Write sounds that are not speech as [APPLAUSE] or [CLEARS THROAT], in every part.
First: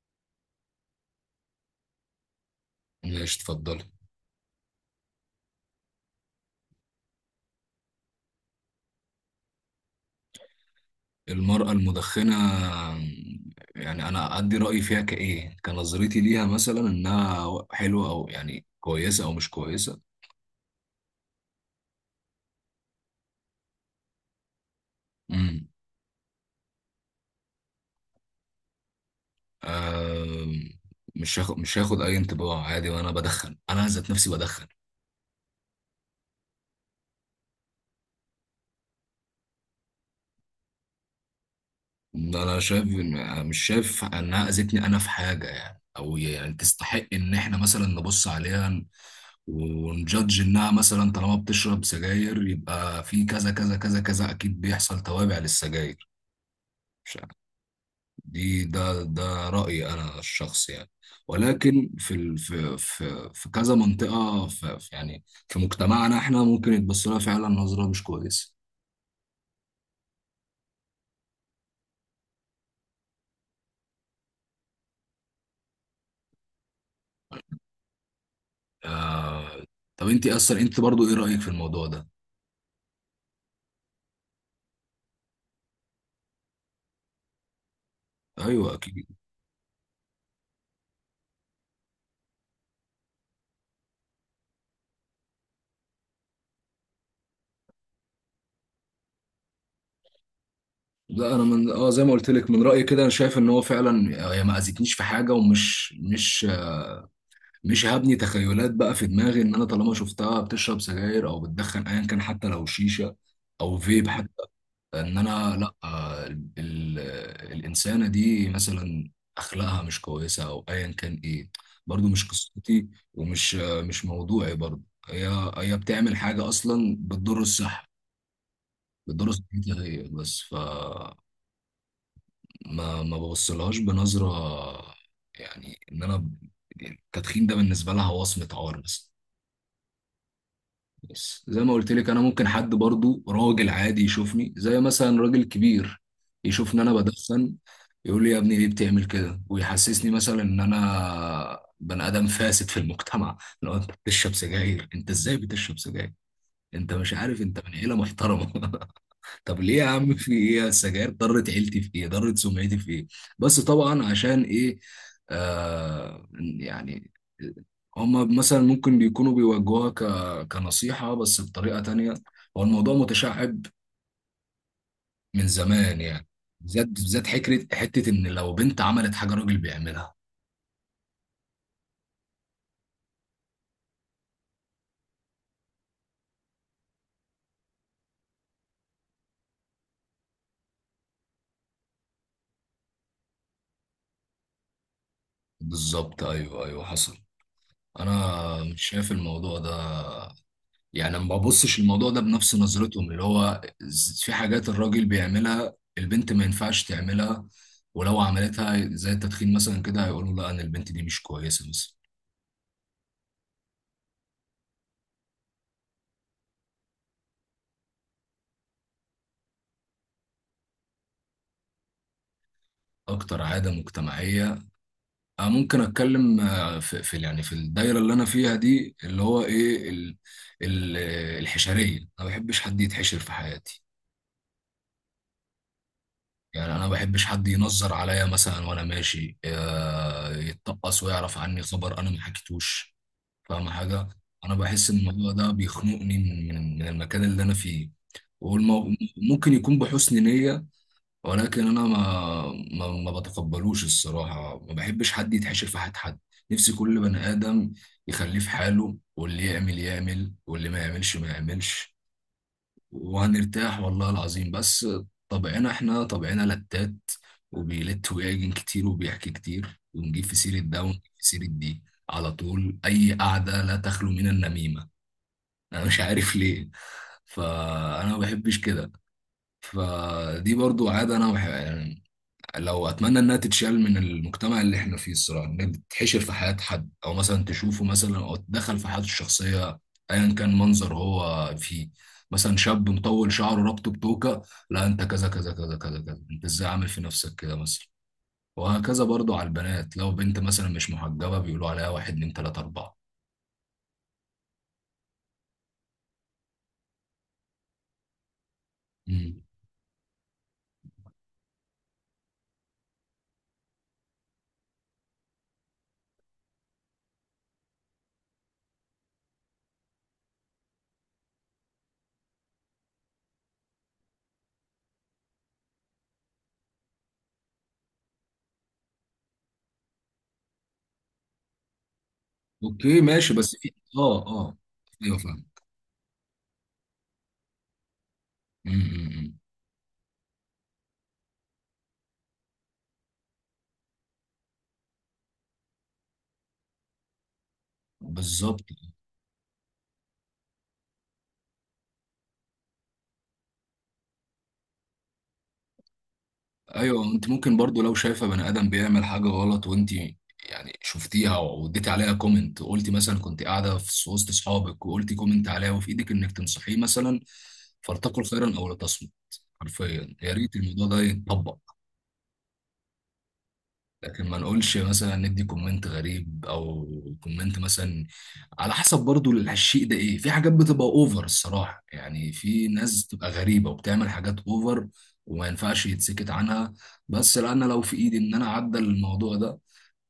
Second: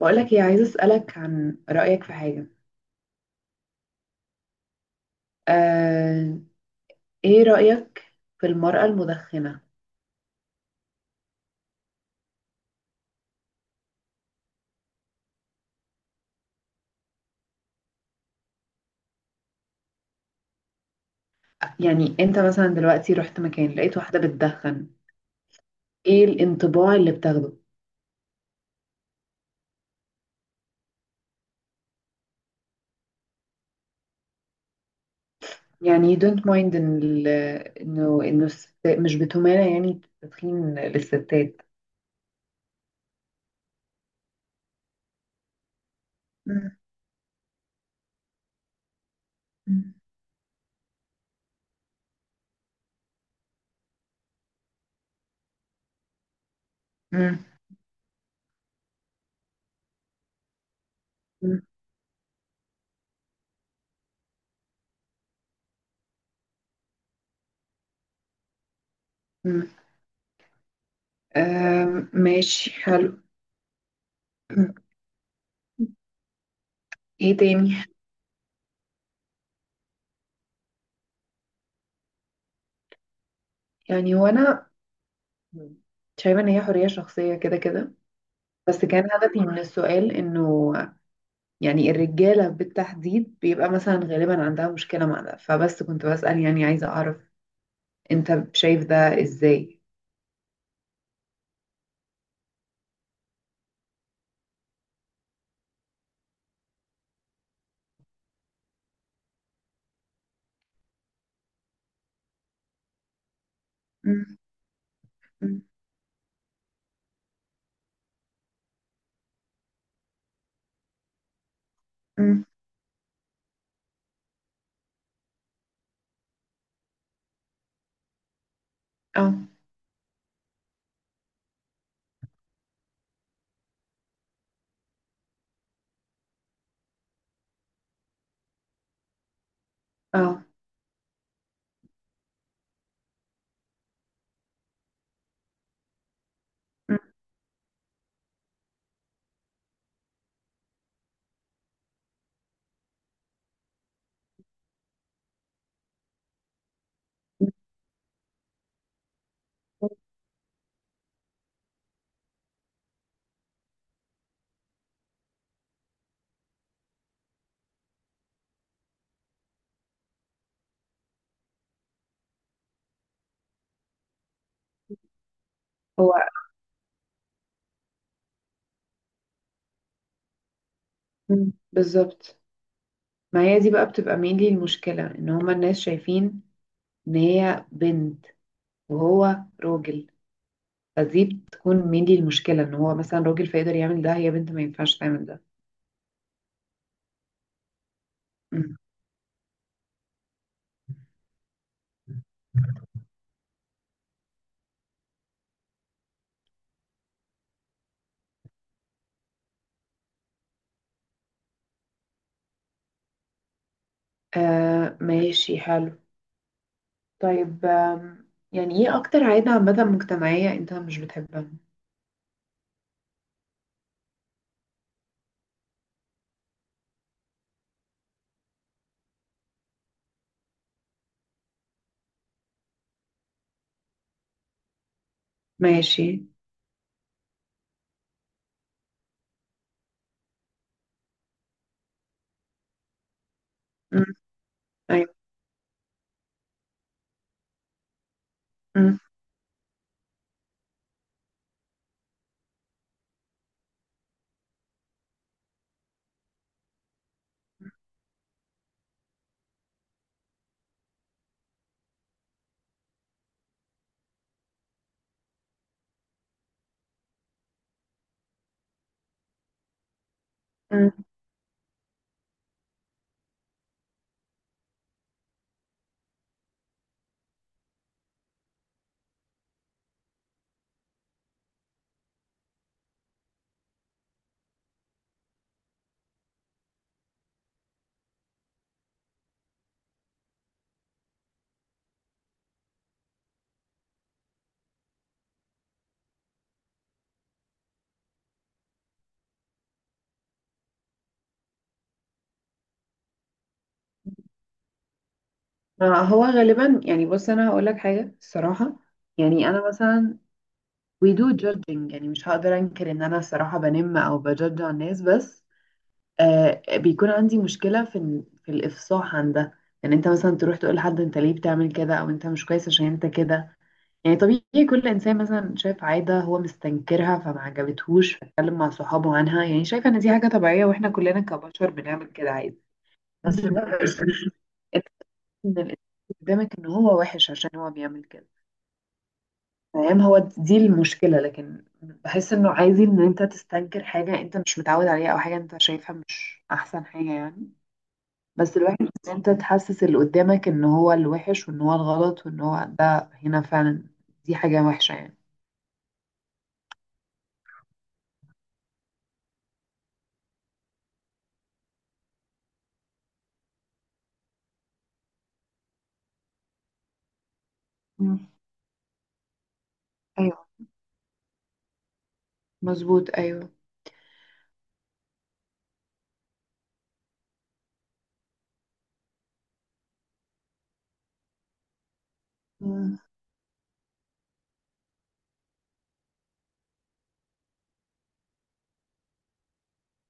بقولك ايه، عايزة أسألك عن رأيك في حاجة. ماشي، اتفضلي. آه، ايه رأيك في المرأة المدخنة؟ المرأة المدخنة؟ يعني أنا أدي رأيي فيها كإيه، كنظرتي ليها مثلا إنها حلوة أو يعني كويسة أو مش كويسة؟ يعني انت مثلا دلوقتي رحت مكان لقيت واحدة بتدخن، امم ايه الانطباع اللي بتاخده؟ آم، مش هاخد أي انطباع، عادي. وأنا بدخن، أنا ذات نفسي بدخن. يعني you don't mind ان انه مش بتمانع يعني التدخين للستات؟ أنا شايف مش شايف إنها أذتني أنا في حاجة يعني، أو يعني مم. تستحق إن إحنا مثلا نبص عليها مم. ونجادج انها مثلا طالما بتشرب سجاير يبقى في كذا كذا كذا كذا، اكيد بيحصل توابع للسجاير. مش عارف. مم. دي ده ده رأيي أنا الشخصي يعني. مم. ولكن في في في كذا منطقة، يعني في مجتمعنا احنا ممكن يتبص لها فعلا نظرة مش كويسة. مم. آم، ماشي، حلو. [CLEARS THROAT] ايه تاني؟ آه... طب انت اصلا انت برضو ايه رأيك في الموضوع ده؟ يعني هو انا شايفة ان هي حرية شخصية، كده كده. ايوه بس اكيد. كان هدفي من السؤال انه يعني الرجالة بالتحديد بيبقى مثلا غالبا عندها مشكلة مع ده، فبس كنت بسأل، يعني عايزة أعرف أنت شايف ده إزاي. لا انا من زي ما قلت لك، من رأيي كده انا شايف ان هو فعلا هي ما اذتنيش في حاجة. ومش مش هبني تخيلات بقى في دماغي ان انا طالما شفتها بتشرب سجاير او بتدخن ايا كان، حتى لو شيشة او فيب، أم. ان انا أم. لا. الانسانه دي مثلا اخلاقها مش كويسه او ايا كان ايه، برضو مش أم. قصتي. ومش مش موضوعي برضو. هي هي بتعمل حاجه اصلا بتضر الصحه، بتضر اه. صحتها هي بس. ف ما ببصلهاش بنظره. يعني يعني التدخين ده بالنسبه لها وصمه عار بس. اه. بص، زي ما قلت لك، انا ممكن حد برضو راجل عادي يشوفني، زي مثلا راجل كبير يشوفني انا أم. بدخن، يقول لي يا ابني ليه بتعمل كده، ويحسسني مثلا ان انا بني ادم فاسد في المجتمع. لو انت بتشرب سجاير، انت ازاي بتشرب سجاير؟ انت مش عارف انت من عيله محترمه؟ [LAUGHS] طب ليه يا عم؟ في ايه؟ السجاير ضرت عيلتي في ايه؟ ضرت سمعتي في ايه؟ بس طبعا عشان ايه؟ آه يعني هما مثلا ممكن بيكونوا بيوجهوها كنصيحة، بس بطريقة تانية. هو الموضوع متشعب من زمان هو يعني، بالذات بالذات حكرة حتة إن لو بنت عملت حاجة راجل بيعملها. أم، بالظبط. ما هي دي بقى بتبقى mainly المشكلة، إن هما الناس شايفين إن هي بنت وهو راجل. فدي بتكون mainly المشكلة، إن هو مثلا راجل فيقدر يعمل ده، هي بنت ما ينفعش تعمل ده. بالظبط، أيوه أيوه حصل. أنا أم. مش شايف الموضوع ده، يعني ما ببصش الموضوع ده بنفس نظرتهم اللي هو في حاجات الراجل بيعملها البنت ما ينفعش تعملها، ولو عملتها زي التدخين مثلا كده هيقولوا لا انا البنت دي مش كويسه مثلا. آه ماشي حلو. طيب آم، يعني ايه اكتر عادة عامة مجتمعية انت مش بتحبها؟ اكتر عاده مجتمعيه؟ أنا ممكن اتكلم في يعني في الدايره اللي انا فيها دي اللي هو ايه، ال ال الحشريه. انا ما بحبش حد يتحشر في حياتي. ماشي. يعني انا ما بحبش حد ينظر عليا مثلا وانا ماشي يتطقص ويعرف عني خبر انا ما حكيتوش. فاهم مم. حاجة؟ أنا بحس إن ايوه. هو ده بيخنقني من المكان اللي أنا فيه. والمو... مم. ممكن يكون بحسن نية، ولكن أنا ما بتقبلوش الصراحة. ما بحبش حد يتحشر في حد. نفسي كل بني آدم يخليه في حاله، واللي يعمل يعمل واللي ما يعملش ما يعملش، وهنرتاح والله العظيم بس. طبعنا احنا طبعنا لتات، وبيلت ويعجن كتير، وبيحكي كتير، ونجيب في سيرة ده مم. ونجيب في سيرة دي على طول. أي قعدة لا تخلو من النميمة، أنا مش عارف ليه. فأنا ما بحبش كده. فدي برضو عادة أنا بحب لو اتمنى انها تتشال من المجتمع اللي احنا فيه الصراحه، انها تتحشر في حياه حد، او مثلا تشوفه مثلا او تدخل في حياته الشخصيه ايا كان منظر هو فيه. مثلا شاب مطول شعره رابطه بتوكه، لا انت كذا كذا كذا كذا كذا، انت ازاي عامل في نفسك كده مثلا. وهكذا برضو على البنات، لو بنت مثلا مش محجبه بيقولوا عليها واحد اتنين تلاته اربعه. ما هو غالبا، يعني بص انا هقول لك حاجة الصراحة. امم. يعني انا مثلا we do judging، يعني مش هقدر انكر ان انا الصراحة بنم او بجدج على الناس، بس آه بيكون عندي مشكلة في في الافصاح عن ده. يعني انت مثلا تروح تقول لحد انت ليه بتعمل كده او انت مش كويس عشان انت كده. يعني طبيعي كل انسان مثلا شاف عاده هو مستنكرها فما عجبتهوش فاتكلم مع صحابه عنها، يعني شايفه ان دي حاجه طبيعيه واحنا كلنا كبشر بنعمل كده عادي. اوكي ماشي. بس [LAUGHS] بس في بقى إنت ايوه فاهم. ان الانسان قدامك ان هو وحش عشان هو بيعمل كده، أمم، أمم. فاهم؟ هو دي المشكله، لكن بحس انه عادي ان انت تستنكر حاجه انت مش متعود عليها او حاجه انت شايفها مش احسن حاجه يعني. بس بالظبط. الوحش ان انت تحسس اللي قدامك ان هو الوحش وان هو الغلط وان هو ده هنا فعلا، دي حاجه وحشه يعني. ايوه انت ممكن برضو لو شايفه بني ادم بيعمل حاجه غلط وانت يعني شفتيها واديتي عليها كومنت، وقلتي مثلا كنت قاعده في وسط اصحابك وقلتي كومنت عليها، وفي ايدك انك تنصحيه مثلا. فلتقل مم. خيرا او لتصمت. حرفيا يا ريت الموضوع ده يتطبق. مظبوط، ايوه. لكن ما نقولش مثلا ندي كومنت غريب او كومنت مثلا، على حسب برضو الشيء ده ايه. في حاجات بتبقى اوفر الصراحة، يعني في مم. ناس بتبقى غريبة وبتعمل حاجات اوفر، وما ينفعش يتسكت عنها. بس لا، انا لو في ايدي ان انا اعدل الموضوع ده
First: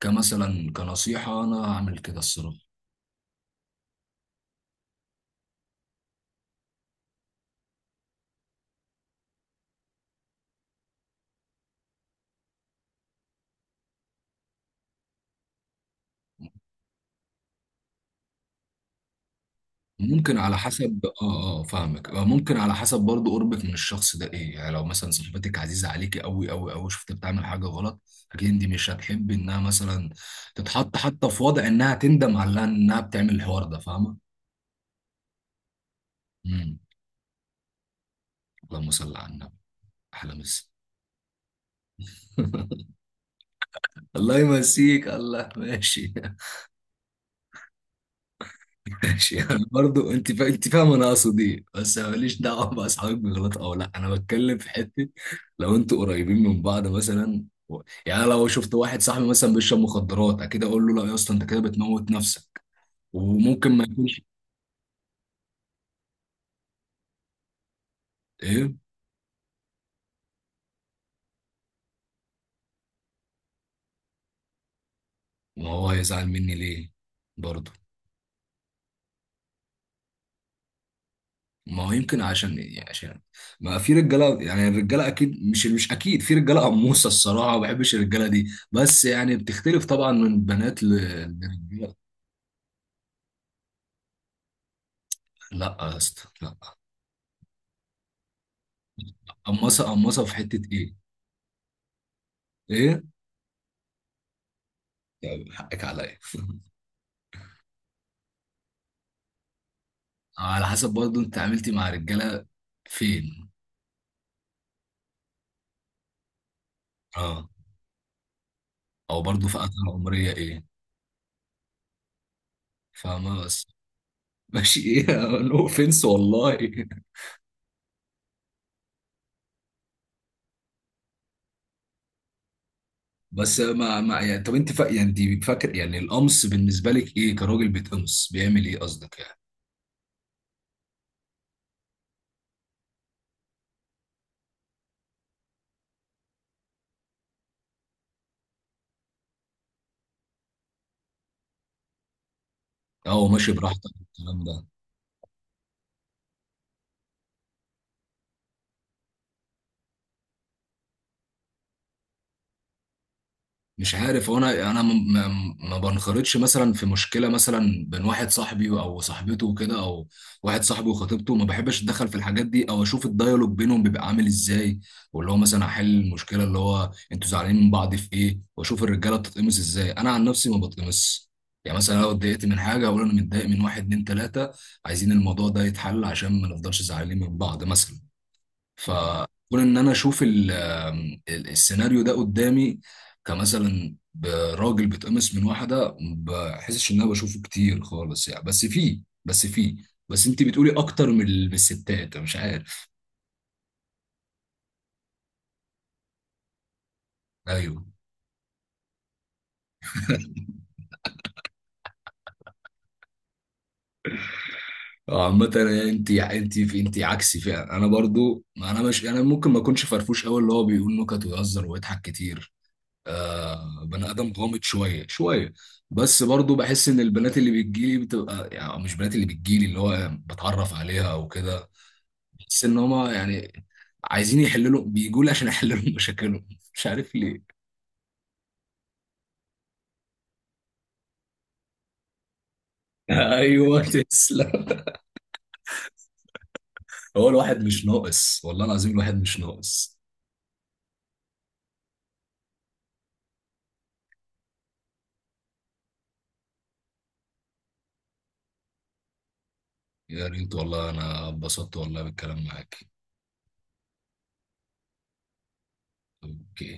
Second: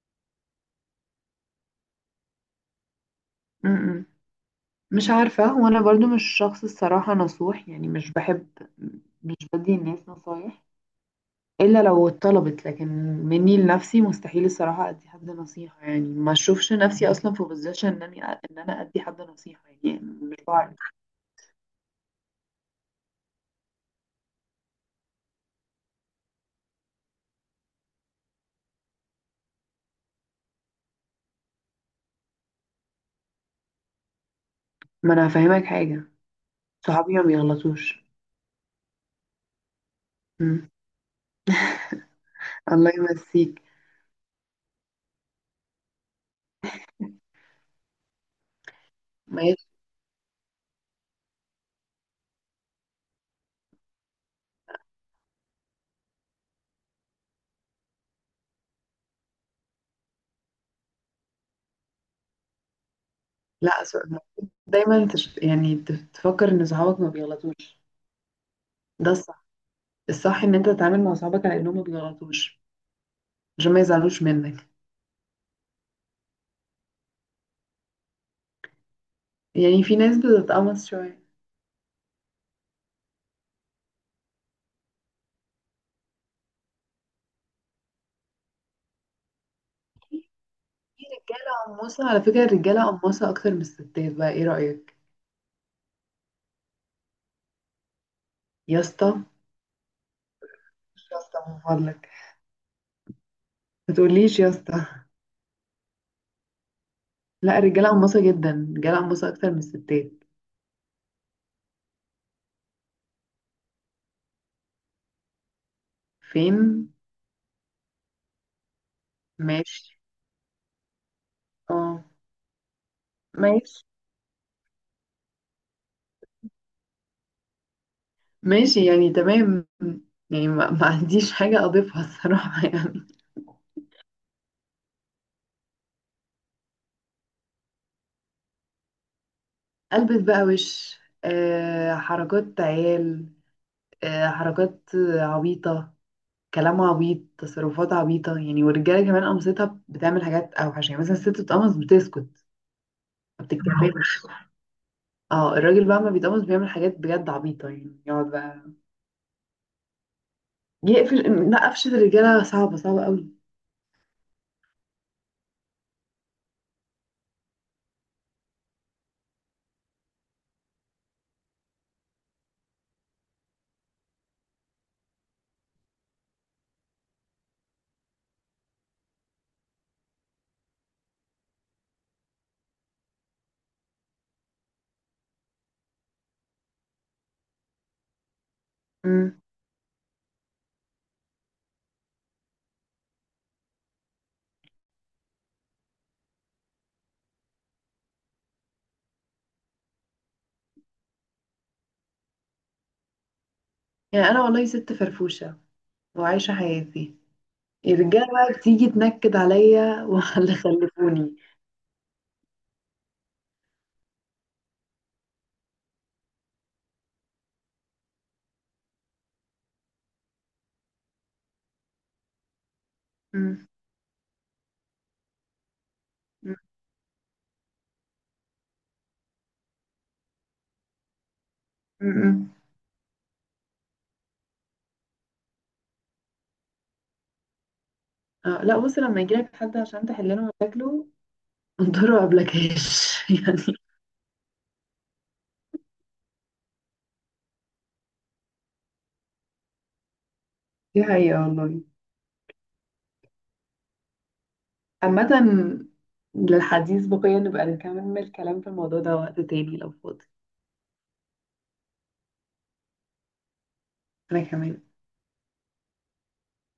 كمثلا كنصيحة، انا هعمل كده الصراحة. م-م. مش عارفة، وانا برضو مش شخص الصراحة نصوح، يعني مش بحب، مش بدي الناس نصايح الا لو اتطلبت. لكن مني لنفسي مستحيل الصراحة ادي حد نصيحة، يعني ما اشوفش نفسي اصلا في بوزيشن انني ان انا ادي حد نصيحة، يعني مش ممكن على بعرف. حسب فاهمك. ممكن على حسب برضو قربك من الشخص ده ايه. يعني لو مثلا صاحبتك عزيزة عليكي قوي قوي قوي، شفت بتعمل حاجة غلط، اكيد انت مش هتحبي انها مثلا تتحط حتى في وضع انها تندم على انها بتعمل الحوار ده، فاهمة؟ ما انا هفهمك حاجة، امم. صحابي ما بيغلطوش. اللهم صل على النبي. احلى مسا. م. [LAUGHS] الله يمسيك، الله يمسيك. الله، ماشي. ماشي. [LAUGHS] يعني ماشي. برضو انت انت فاهم انا اقصد ايه. بس أنا ماليش دعوه باصحابك بيغلطوا او لا، انا بتكلم في حته. لو انتوا قريبين من بعض مثلا يعني لو شفت واحد صاحبي مثلا بيشرب مخدرات اكيد اقول له لا يا اسطى انت كده بتموت نفسك. وممكن لا ما أصل يكونش يعني تفكر ان صحابك ما بيغلطوش، ايه. ده الصح، ان انت تتعامل مع صحابك على انهم ما بيغلطوش عشان ما يزعلوش منك. ما هو هيزعل مني ليه برضو؟ يعني في ناس بتتقمص شويه. ما هو يمكن عشان ايه يعني، عشان ما في رجاله، يعني الرجاله اكيد مش اكيد في رجاله قموصه الصراحه، ما بحبش الرجاله دي. بس يعني بتختلف طبعا من بنات في رجاله لرجاله. قماصه، على فكره الرجاله قماصه اكتر من الستات بقى، ايه رايك؟ لا يا اسطى لا. يا اسطى. قمصه قمصه في حته ايه؟ مش يا اسطى من فضلك، ايه ما تقوليش يا اسطى. يعني؟ حقك عليا. لا الرجاله قماصه جدا، الرجاله قماصه اكتر من الستات. على حسب برضو انت عملتي مع رجاله فين؟ فين؟ اه، او برضو في فتره ماشي. عمريه ايه؟ اه. فاهمه؟ بس ماشي. [LAUGHS] ماشي. ايه، نو اوفنس والله. ماشي يعني، تمام. يعني ما عنديش حاجه اضيفها الصراحه [LAUGHS] يعني. بس ما ما يعني، طب انت يعني انت فاكر يعني القمص بالنسبه لك ايه، كراجل بيتقمص بيعمل ايه قصدك يعني؟ البس بقى وش. آه حركات عيال، آه، حركات عبيطة، كلام عبيط، تصرفات عبيطة، يعني. والرجالة كمان قمصتها بتعمل حاجات أوحش. يعني مثلا الست بتقمص بتسكت، اه، هو ما ماشي، براحتك بتتكلمش. الكلام ده. اه الراجل بقى ما بيتقمص بيعمل حاجات بجد عبيطة، يعني يقعد بقى يقفل، لا قفشة الرجالة صعبة، صعبة قوي. مش عارف، هو انا ما بنخرطش مثلا في مشكله مثلا بين واحد صاحبي او صاحبته وكده، او واحد صاحبي وخطيبته. ما بحبش اتدخل في الحاجات دي، او اشوف الدايالوج بينهم بيبقى عامل ازاي واللي هو مثلا احل المشكله اللي هو انتوا زعلانين من بعض في ايه، واشوف الرجاله بتتقمص ازاي. انا عن نفسي ما بتقمص. يعني مثلا لو اتضايقت من حاجه اقول انا متضايق من واحد اتنين تلاته، عايزين الموضوع ده يتحل عشان ما نفضلش زعلانين من بعض مثلا. امم. فكون ان انا اشوف السيناريو ده قدامي، كمثلا ب- راجل بيتقمص من واحده، ما بحسش ان انا بشوفه كتير خالص يعني. بس فيه، بس فيه. بس انت بتقولي اكتر من من الستات، أنا مش عارف. يعني أنا والله ست فرفوشة وعايشة حياتي، ايوه. الرجالة بقى بتيجي تنكد عليا [LAUGHS] واللي خلفوني. عامة انت انت في انت عكسي فعلا. انا برضو ما انا مش انا ممكن ما اكونش فرفوش قوي اللي هو بيقول نكت ويهزر ويضحك كتير. مم. بني ادم غامض شويه شويه. بس برضو مم. بحس ان البنات اللي بتجيلي بتبقى يعني، أو مش بنات اللي بتجيلي، اللي هو بتعرف عليها او كده، مم. بحس ان هما يعني عايزين يحللوا، بيجوا لي عشان احللهم [LAUGHS] مشاكلهم. مش عارف ليه. اه لا بص، لما يجيلك حد عشان تحل له مشاكله [LAUGHS] انطره قبل كاش [LAUGHS] [LAUGHS] يعني. ايوه تسلم. هو الواحد مش ناقص والله العظيم، الواحد مش ناقص. دي حقيقة والله. عامة، للحديث بقية، نبقى نكمل الكلام في الموضوع ده وقت تاني لو فاضي. يا ريت والله، انا اتبسطت والله بالكلام معاك. أنا كمان. اوكي.